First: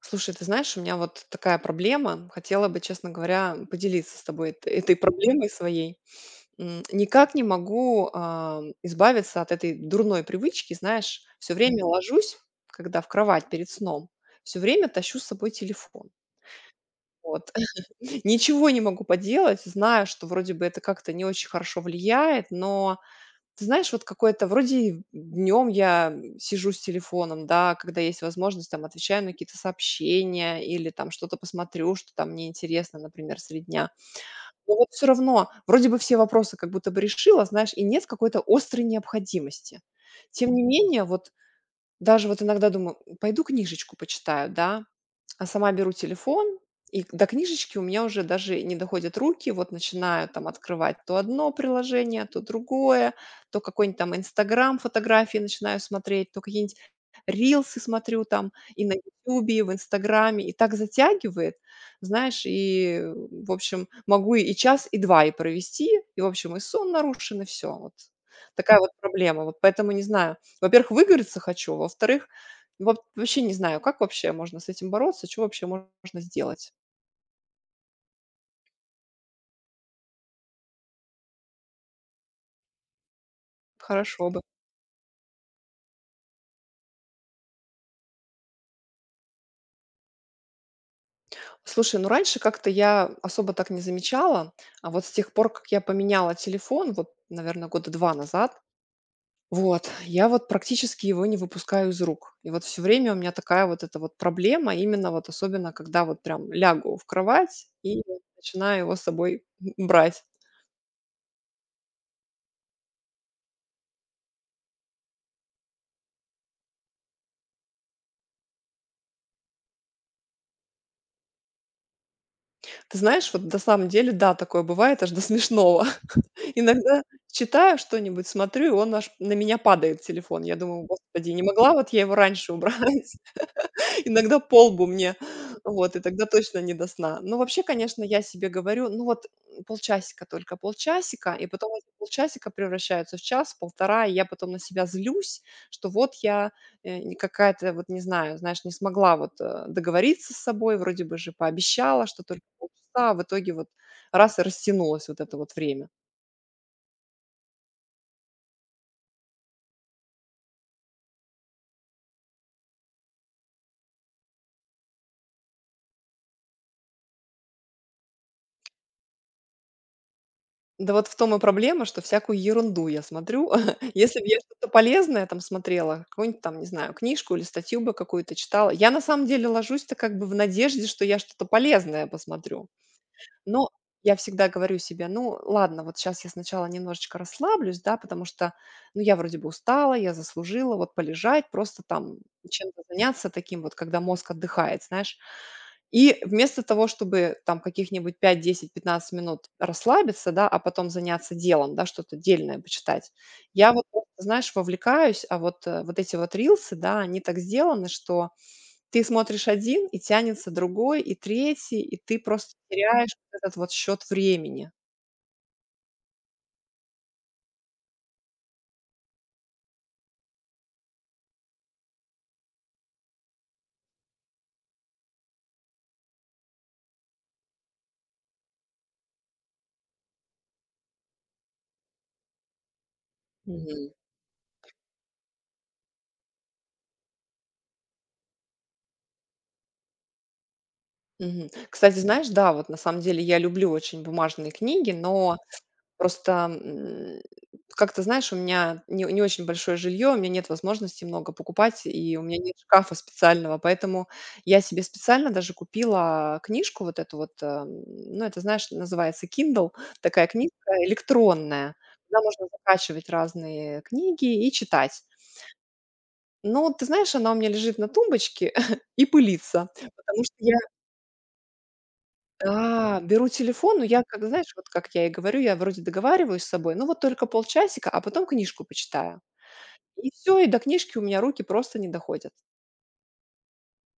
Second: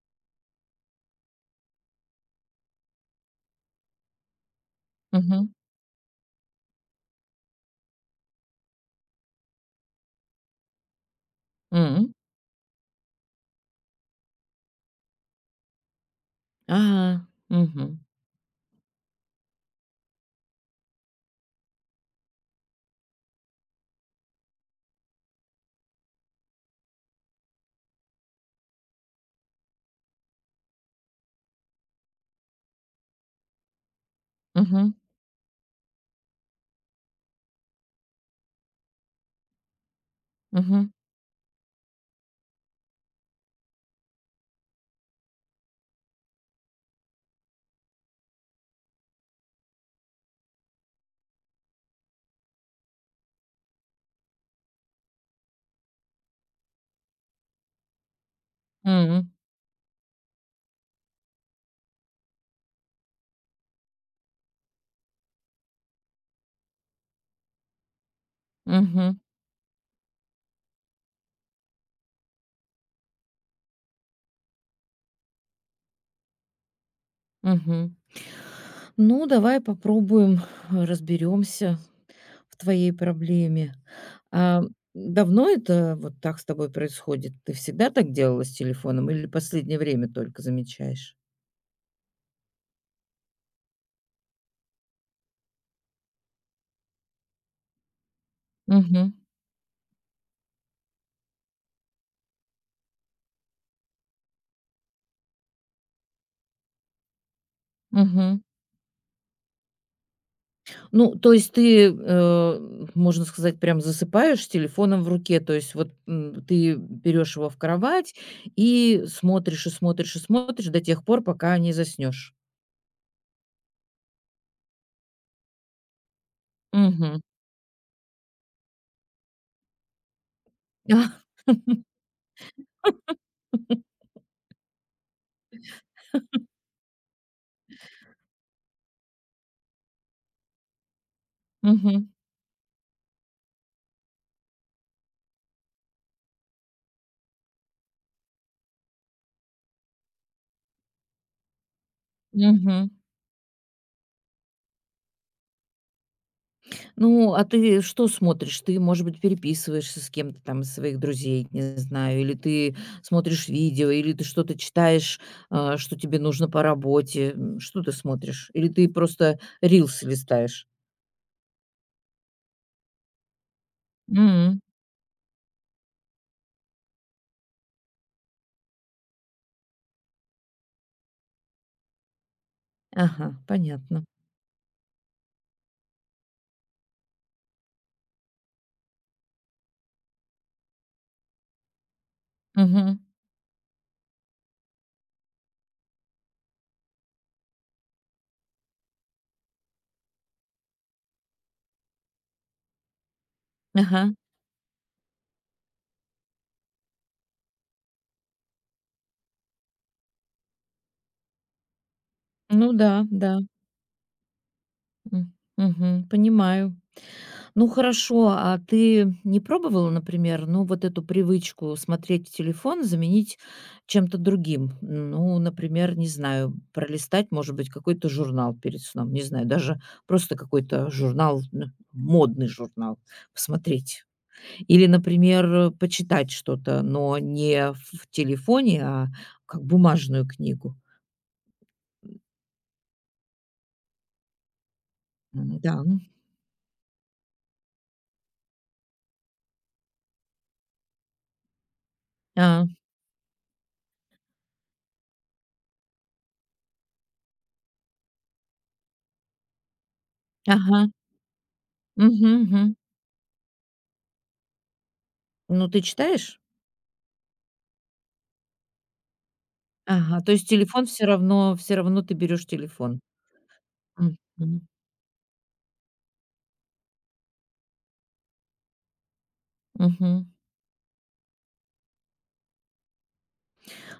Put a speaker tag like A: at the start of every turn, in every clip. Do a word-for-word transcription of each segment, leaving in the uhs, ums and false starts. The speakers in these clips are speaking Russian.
A: Слушай, ты знаешь, у меня вот такая проблема. Хотела бы, честно говоря, поделиться с тобой эт- этой
B: Мгм.
A: проблемой своей. М, Никак не могу а, избавиться от этой дурной привычки, знаешь, все время Мгм.
B: М.
A: Ложусь, когда в кровать перед сном, все время тащу с собой телефон.
B: А.
A: Вот.
B: Мгм.
A: Ничего не могу поделать, знаю, что вроде бы это как-то не очень хорошо влияет, но ты знаешь, вот какое-то вроде днем я сижу с телефоном, да, когда есть возможность, там отвечаю на какие-то сообщения или там что-то посмотрю, что там мне интересно, например, среди дня. Но вот
B: Мгм.
A: все равно вроде бы все вопросы как будто бы решила, знаешь, и нет какой-то острой необходимости. Тем не
B: Мгм.
A: менее, вот даже вот иногда думаю: "Пойду книжечку почитаю", да, а сама беру телефон, и к до книжечки у меня уже даже не доходят руки. Вот начинаю там открывать то одно приложение, то другое, то какой-нибудь там "Инстаграм", фотографии начинаю смотреть, то какие-нибудь рилсы смотрю там и на
B: М.
A: "Ютубе", и в "Инстаграме". И так затягивает, знаешь, и э, в общем, могу и час, и два и провести, и, в общем, и сон нарушен, и все, вот. Такая вот
B: Мгм.
A: проблема. Вот поэтому не знаю, во-первых, выговориться хочу, во-вторых, вот вообще не знаю, как вообще можно с этим бороться, что вообще можно сделать.
B: Мгм. Ну, давай попробуем, разберемся в твоей проблеме.
A: Хорошо бы.
B: А, давно это вот так с тобой происходит? Ты всегда так делала с телефоном или последнее время только замечаешь?
A: Слушай, ну раньше как-то я особо так не замечала, а вот с тех пор, как я поменяла телефон, вот, наверное, года два назад,
B: Мгм.
A: вот, я вот практически его не выпускаю из рук. И вот все время у меня такая вот эта вот проблема, именно вот особенно, когда вот прям лягу в кровать и
B: Мгм.
A: начинаю его с собой брать.
B: Ну, то есть ты, э, можно сказать, прям засыпаешь с телефоном в руке. То есть вот, м, ты берешь его в кровать и смотришь, и смотришь, и смотришь до тех пор, пока не заснешь.
A: Ты знаешь, вот на самом деле, да, такое бывает аж до смешного. Иногда
B: Мгм.
A: читаю что-нибудь, смотрю, и он аж на меня падает телефон. Я думаю: "Господи, не могла вот я его раньше убрать". Иногда полбу мне. Вот, и тогда точно не до сна. Но вообще, конечно, я себе говорю: "Ну вот, м, полчасика только, полчасика". И потом эти
B: Мгм.
A: полчасика превращаются в час, полтора. И я потом на себя злюсь, что вот я, э, не какая-то вот, не знаю, знаешь, не смогла вот, э, договориться с собой. Вроде бы же пообещала, что только
B: Мгм.
A: полчаса, а в итоге вот раз и растянулось вот это вот время.
B: Ну, а ты что смотришь? Ты, может быть, переписываешься с кем-то там из своих друзей, не знаю, или ты смотришь видео, или ты что-то читаешь, а, что тебе нужно по работе. М, Что ты смотришь? Или ты просто рилсы листаешь?
A: Да вот в том и проблема, что всякую ерунду я смотрю. Если б я что-то полезное там смотрела, какую-нибудь там, не знаю, книжку или статью бы какую-то читала. Я на самом деле ложусь-то как бы в надежде, что я что-то полезное посмотрю.
B: Ага,
A: Но
B: понятно.
A: я всегда говорю себе: "Ну, ладно, вот сейчас я сначала немножечко расслаблюсь, да, потому что, ну, я вроде бы устала, я заслужила вот полежать, просто там чем-то
B: Мгм.
A: заняться таким вот, когда мозг отдыхает, знаешь". И вместо того, чтобы там каких-нибудь пять, десять, пятнадцать минут расслабиться, да, а потом заняться делом, да, что-то дельное почитать, я вот, просто,
B: Ага.
A: знаешь, вовлекаюсь. А вот, э, вот эти вот рилсы, да, они так сделаны, что ты смотришь один и тянется другой, и третий, и ты просто
B: Ну да,
A: теряешь
B: да.
A: вот этот вот счет времени.
B: М. Мгм. Понимаю. Ну хорошо, а ты не пробовала, например, ну вот эту привычку смотреть в телефон заменить чем-то другим? Ну, например, не знаю, пролистать, может быть, какой-то журнал перед сном, не знаю, даже просто какой-то журнал, н- модный журнал
A: Мгм,
B: посмотреть. Или, например, э, почитать что-то, но не в телефоне, а как бумажную книгу.
A: мгм. Кстати, знаешь, да, вот на самом деле я люблю очень бумажные книги, но
B: М, да.
A: просто, м, как-то, знаешь, у меня не не очень большое жилье, у меня нет возможности много покупать, и у меня нет
B: А,
A: шкафа специального, поэтому я себе специально даже купила книжку вот эту вот, эм, ну, это, знаешь, называется Kindle, такая книжка
B: ага.
A: электронная, куда
B: Мгм,
A: можно
B: мгм.
A: закачивать разные книги и читать.
B: Ну, ты читаешь?
A: Но, ты знаешь, она у меня лежит на тумбочке и пылится,
B: Ага,
A: потому
B: то
A: что
B: есть
A: я,
B: телефон все равно все равно ты берешь
A: да,
B: телефон.
A: беру телефон, но я, как знаешь,
B: Мгм,
A: вот как я и говорю, я вроде договариваюсь с собой, ну вот только полчасика, а потом книжку почитаю. И
B: мгм.
A: все, и до книжки у меня руки просто не доходят.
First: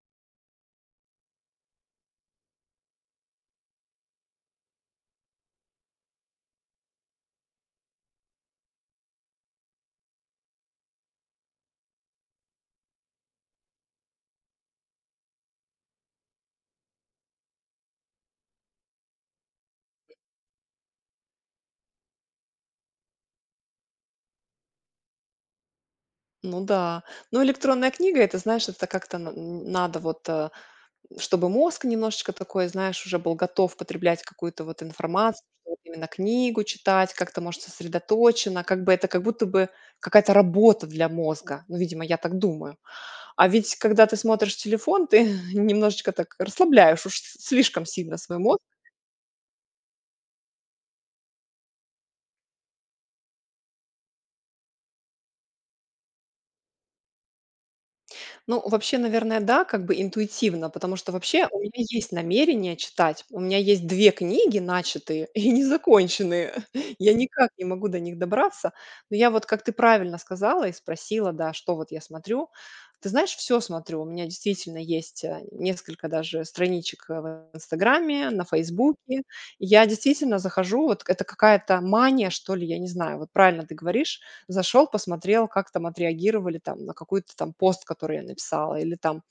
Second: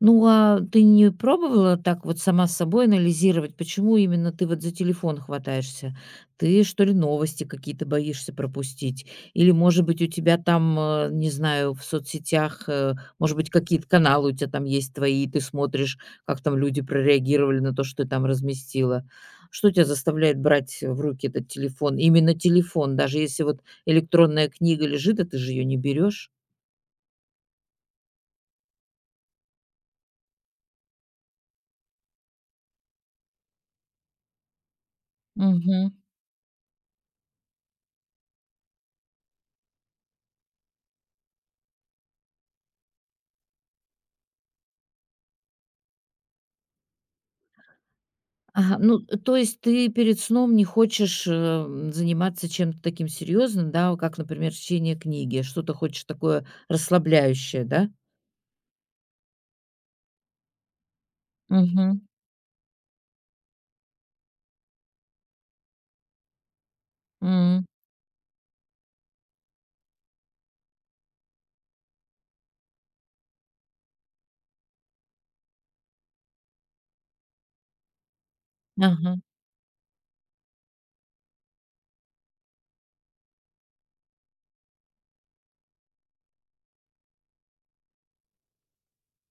B: Ну, а ты не пробовала так вот сама с собой анализировать, почему именно ты вот за телефон хватаешься? Ты, что ли, новости какие-то боишься пропустить? Или, может быть, у тебя там, э, не знаю, в соцсетях, э, может быть, какие-то каналы у тебя там есть твои, и ты смотришь, как там люди прореагировали на то, что ты там разместила? Что тебя заставляет брать в руки этот телефон? Именно телефон, даже если вот электронная книга лежит, а ты же ее не берешь.
A: Ну да. Но электронная книга - это, знаешь, это как-то на н- надо вот, э, чтобы мозг немножечко такой, знаешь, уже был готов потреблять какую-то вот информацию, вот именно книгу читать, как-то, может, сосредоточенно, как бы это как будто бы какая-то работа для мозга. Ну, видимо, я так думаю. А ведь когда ты смотришь телефон, ты немножечко так расслабляешь уж слишком сильно свой мозг.
B: Ага, ну, э, то есть ты перед сном не хочешь, эм, заниматься чем-то таким серьезным, да, как, например, чтение книги, что-то хочешь такое расслабляющее, да?
A: Ну, вообще, наверное, да, как бы интуитивно, потому что вообще у меня
B: Мгм.
A: есть намерение читать. У меня есть две книги начатые и незаконченные. Я никак не
B: М.
A: могу до них добраться. Но я вот, как ты правильно сказала и спросила, да, что вот я смотрю. Ты знаешь, все смотрю. У меня действительно есть, э, несколько даже страничек, э, в "Инстаграме", на
B: Ага,
A: "Фейсбуке". Я действительно захожу, вот это какая-то мания, что ли, я не знаю. Вот правильно ты говоришь, зашел, посмотрел, как там отреагировали там на какой-то там пост, который я написала, или там,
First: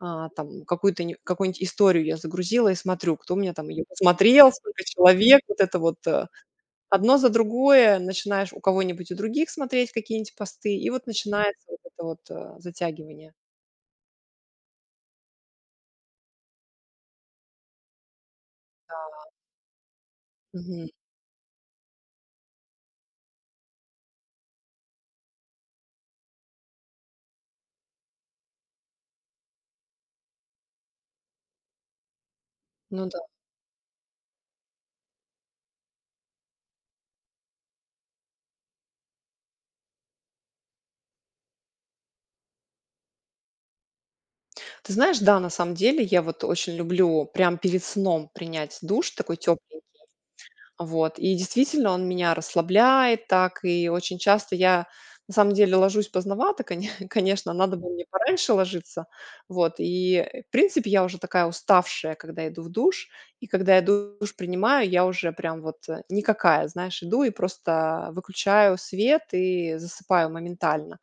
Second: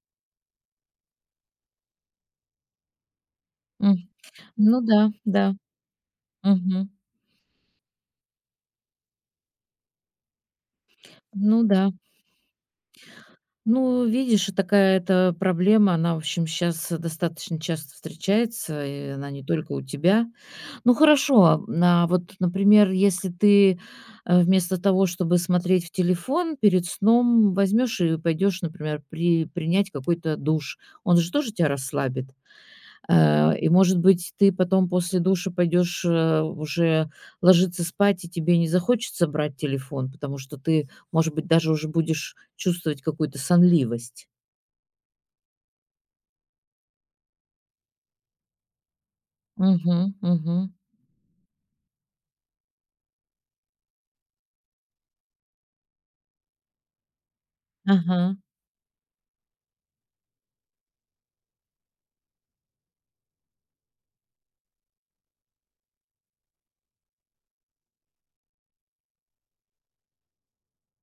A: а, там какую-то не какую-нибудь историю я загрузила и смотрю, кто у меня там ее
B: м.
A: посмотрел,
B: Ну
A: сколько
B: да,
A: человек.
B: да.
A: Вот это вот, э,
B: Мгм.
A: одно за другое начинаешь у кого-нибудь у других смотреть какие-нибудь посты, и вот
B: Ну
A: начинается вот
B: да.
A: это вот, э, затягивание.
B: Ну, видишь, и такая эта проблема, она, в общем, сейчас достаточно часто встречается, и она не только у тебя.
A: Мгм.
B: Ну хорошо, а вот, например, если ты, э, вместо того, чтобы смотреть в телефон перед сном, возьмешь и пойдешь, например, при принять какой-то душ, он же тоже тебя расслабит.
A: Ну да.
B: Э, и, может быть, ты потом после душа пойдешь, э, уже ложиться спать, и тебе не захочется брать телефон, потому что ты, может быть, даже уже будешь чувствовать какую-то сонливость.
A: Ты знаешь, да, на самом деле я вот очень люблю прям перед сном принять душ такой теплый.
B: Угу, угу,
A: Вот. И действительно, он меня расслабляет так, и очень часто я на самом деле ложусь поздновато, коне конечно, надо было мне
B: ага.
A: пораньше ложиться. Вот. И, э, в принципе, я уже такая уставшая, когда иду в душ. И когда я душ принимаю, я уже прям вот, э, никакая, знаешь, иду и просто выключаю свет и засыпаю моментально.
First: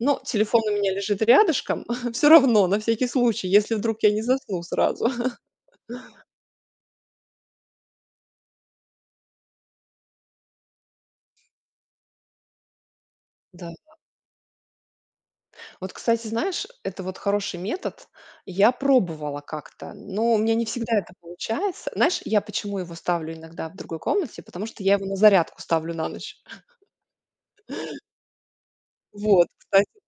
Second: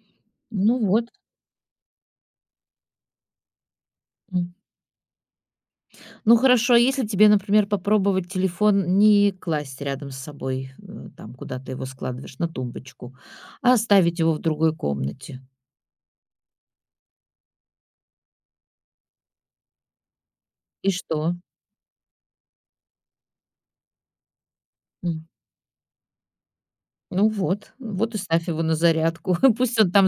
A: Но телефон у
B: Ну
A: меня
B: вот.
A: лежит рядышком, все равно, на всякий случай, если вдруг я не засну сразу.
B: Ну хорошо, а если тебе, например, попробовать телефон не класть рядом с собой, э, там, куда ты его складываешь, на тумбочку, а
A: Да.
B: оставить его в другой комнате.
A: Вот, кстати, знаешь, это вот хороший метод. Я пробовала как-то, но у меня не
B: И
A: всегда это
B: что?
A: получается. Знаешь, я почему его ставлю иногда в другой комнате? Потому что я его на
B: М.
A: зарядку ставлю на ночь.
B: Ну вот, вот и ставь его на зарядку.
A: Вот,
B: Пусть
A: кстати.
B: он там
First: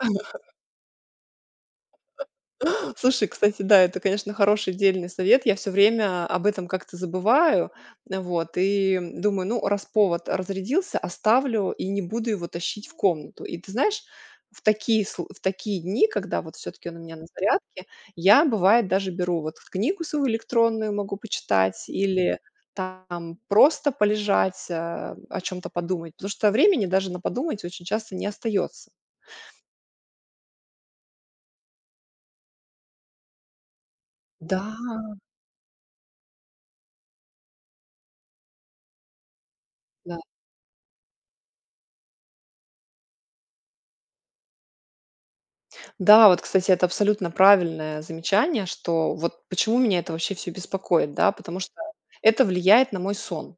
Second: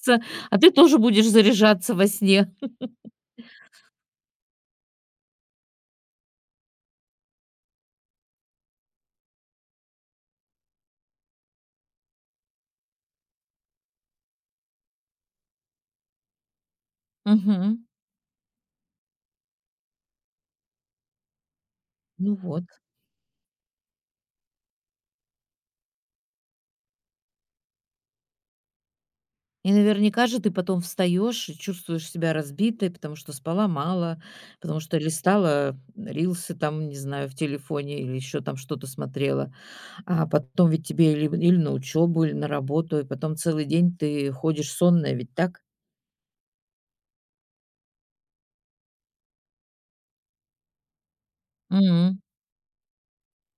B: а ты тоже будешь заряжаться во сне.
A: Слушай, кстати, да, это, конечно, хороший дельный совет. Я все время об этом как-то забываю. Э, вот, и думаю: "Ну, раз повод разрядился, оставлю и не буду его тащить в комнату". И ты знаешь, в такие сл в такие дни, когда вот все таки он у меня на зарядке,
B: Мгм.
A: я, бывает, даже беру вот книгу свою электронную, могу почитать
B: Ну
A: или
B: вот.
A: там просто полежать, а, о чем то подумать, потому что времени даже на подумать очень часто не остается.
B: И наверняка же ты потом встаешь и чувствуешь себя разбитой, потому что спала мало, потому что листала э, рилсы там, не знаю, в телефоне или еще там что-то смотрела.
A: Да.
B: А потом ведь тебе или или на учебу, или на работу, и потом целый день ты ходишь сонная, ведь так?
A: Да, вот, кстати, это абсолютно правильное замечание, что вот почему меня это вообще все беспокоит, да, потому что
B: М.
A: это влияет на мой сон.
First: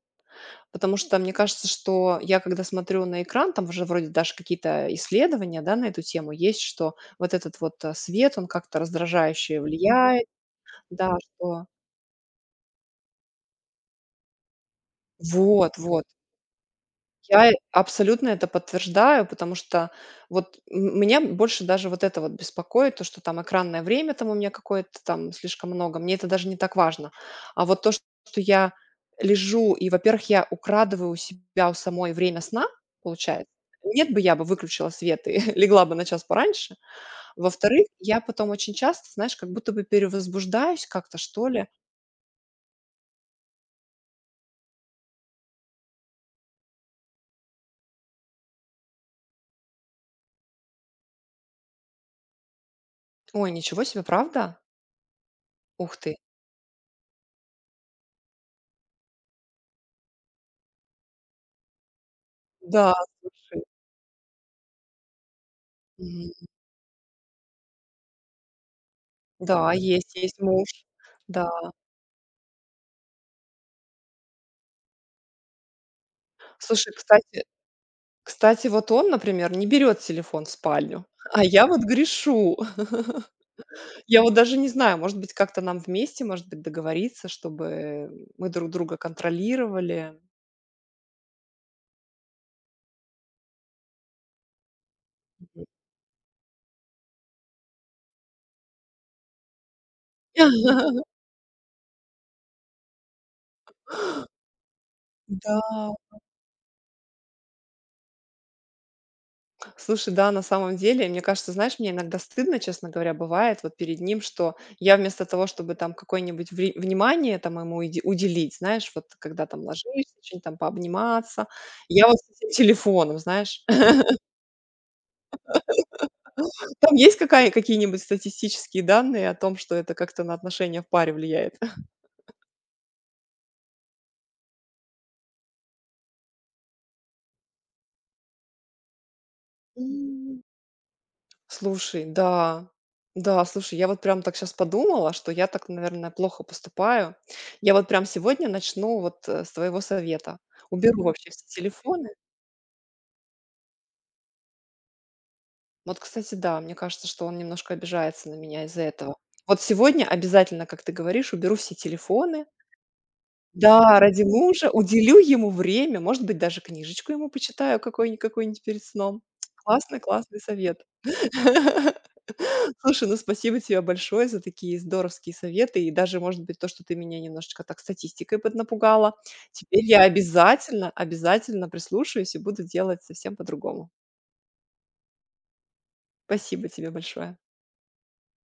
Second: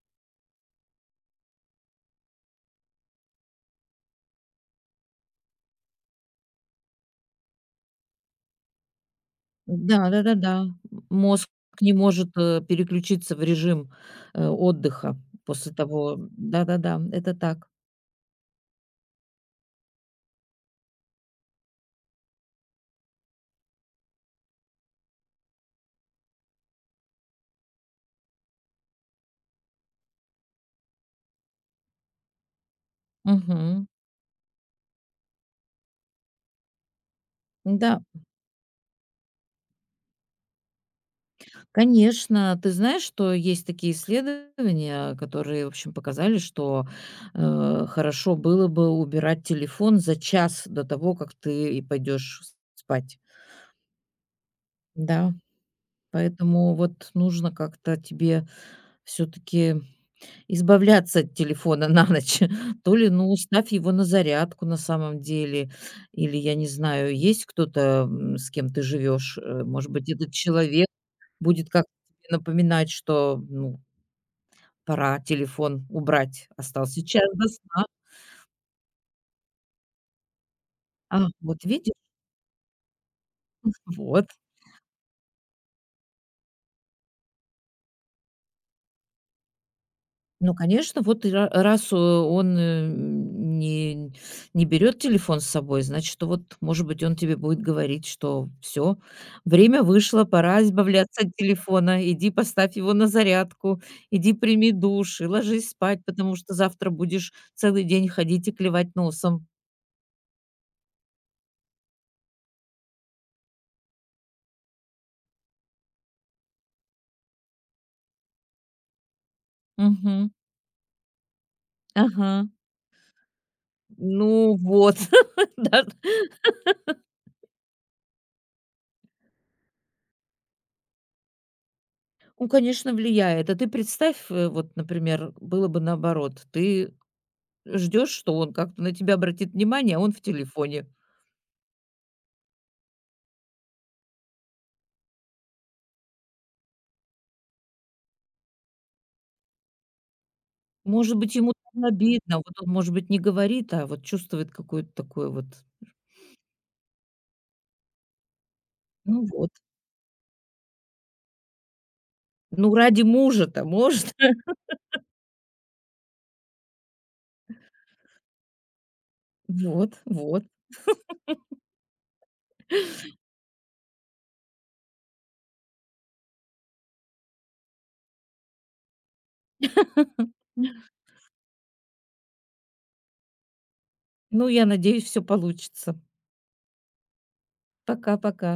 A: Потому что мне кажется, что я когда смотрю на экран, там уже вроде даже какие-то исследования, да, на эту тему есть, что вот этот вот, э, свет, он как-то раздражающе
B: Да,
A: влияет,
B: да-да-да.
A: да,
B: Мозг
A: что
B: не может, э, переключиться в режим, э, отдыха после
A: вот, вот.
B: того, да-да-да, это
A: Я э
B: так.
A: абсолютно это подтверждаю, потому что вот м меня больше даже вот это вот беспокоит, то, что там экранное время там у меня какое-то там слишком много, мне это даже не так важно. А вот то, что я лежу и, во-первых, я украдываю у себя у самой время сна, получается.
B: Мгм.
A: Нет бы, я бы выключила свет и легла бы на час пораньше. Во-вторых,
B: Да,
A: я потом очень часто, знаешь, как будто бы перевозбуждаюсь как-то, что ли.
B: конечно. Ты знаешь, что есть такие исследования, которые, в общем, показали, что, э, хорошо было бы убирать телефон за час до того, как ты и пойдешь спать.
A: Ой, ничего себе, правда?
B: Да.
A: Ух ты.
B: Поэтому вот нужно как-то тебе все таки избавляться от телефона на ночь.
A: Да,
B: То ли, ну,
A: слушай.
B: ставь его на зарядку на самом деле, или, я не знаю, есть кто-то, м, с кем ты живешь, э,
A: Да,
B: может быть,
A: есть,
B: этот
A: есть муж.
B: человек
A: Да.
B: будет как-то тебе напоминать, что, ну, пора телефон убрать,
A: Слушай,
B: остался час
A: кстати
B: до сна.
A: кстати, вот он, например, не берет телефон в спальню,
B: А,
A: а
B: вот
A: я вот
B: видишь,
A: грешу. Я
B: вот.
A: вот даже не знаю, может быть, как-то нам вместе, может быть, договориться, чтобы мы друг друга контролировали.
B: Ну, конечно, вот и ра раз, э, он, э, не не берет телефон с собой, значит, вот, может быть, он тебе будет говорить, что все время вышло, пора избавляться от телефона, иди поставь его на зарядку, иди прими душ и
A: Да.
B: ложись спать, потому что завтра будешь целый день ходить и клевать носом.
A: Слушай, да, на самом деле, мне кажется, знаешь, мне иногда стыдно, честно говоря, бывает вот перед ним, что я вместо того, чтобы там какое-нибудь вре- внимание там ему иди- уделить, знаешь, вот когда там ложишься,
B: Мгм.
A: что-нибудь там пообниматься, я вот с
B: Ага.
A: этим телефоном, знаешь,
B: Ну вот, да.
A: там есть какая, какие-нибудь статистические данные о том, что это как-то на отношения в паре влияет?
B: Ну, конечно, влияет. А ты представь, э, вот, например, было бы наоборот. Ты ждешь, что он как-то на тебя обратит внимание, а он в телефоне.
A: Слушай, да. Да, слушай, я вот прям так сейчас подумала, что я так, наверное, плохо поступаю. Я вот прям сегодня начну вот, э, с твоего совета. Уберу
B: Может
A: вообще
B: быть,
A: все
B: ему там
A: телефоны.
B: обидно, вот он, может быть, не говорит, а вот чувствует какое-то такое вот,
A: Вот, кстати, да, мне кажется, что он немножко обижается на меня из-за этого.
B: ну вот,
A: Вот сегодня обязательно, как ты говоришь, уберу все телефоны.
B: ну ради мужа-то
A: Да,
B: может.
A: ради мужа уделю ему время, может быть, даже книжечку ему почитаю какой-ни какую-нибудь перед сном. Классный,
B: Вот,
A: классный
B: вот.
A: совет. Слушай, ну спасибо тебе большое за такие здоровские советы и даже, может быть, то, что ты меня немножечко так статистикой поднапугала. Теперь я обязательно, обязательно прислушаюсь и буду делать совсем по-другому.
B: Ну, я надеюсь, все получится.
A: Спасибо тебе большое.
B: Пока-пока.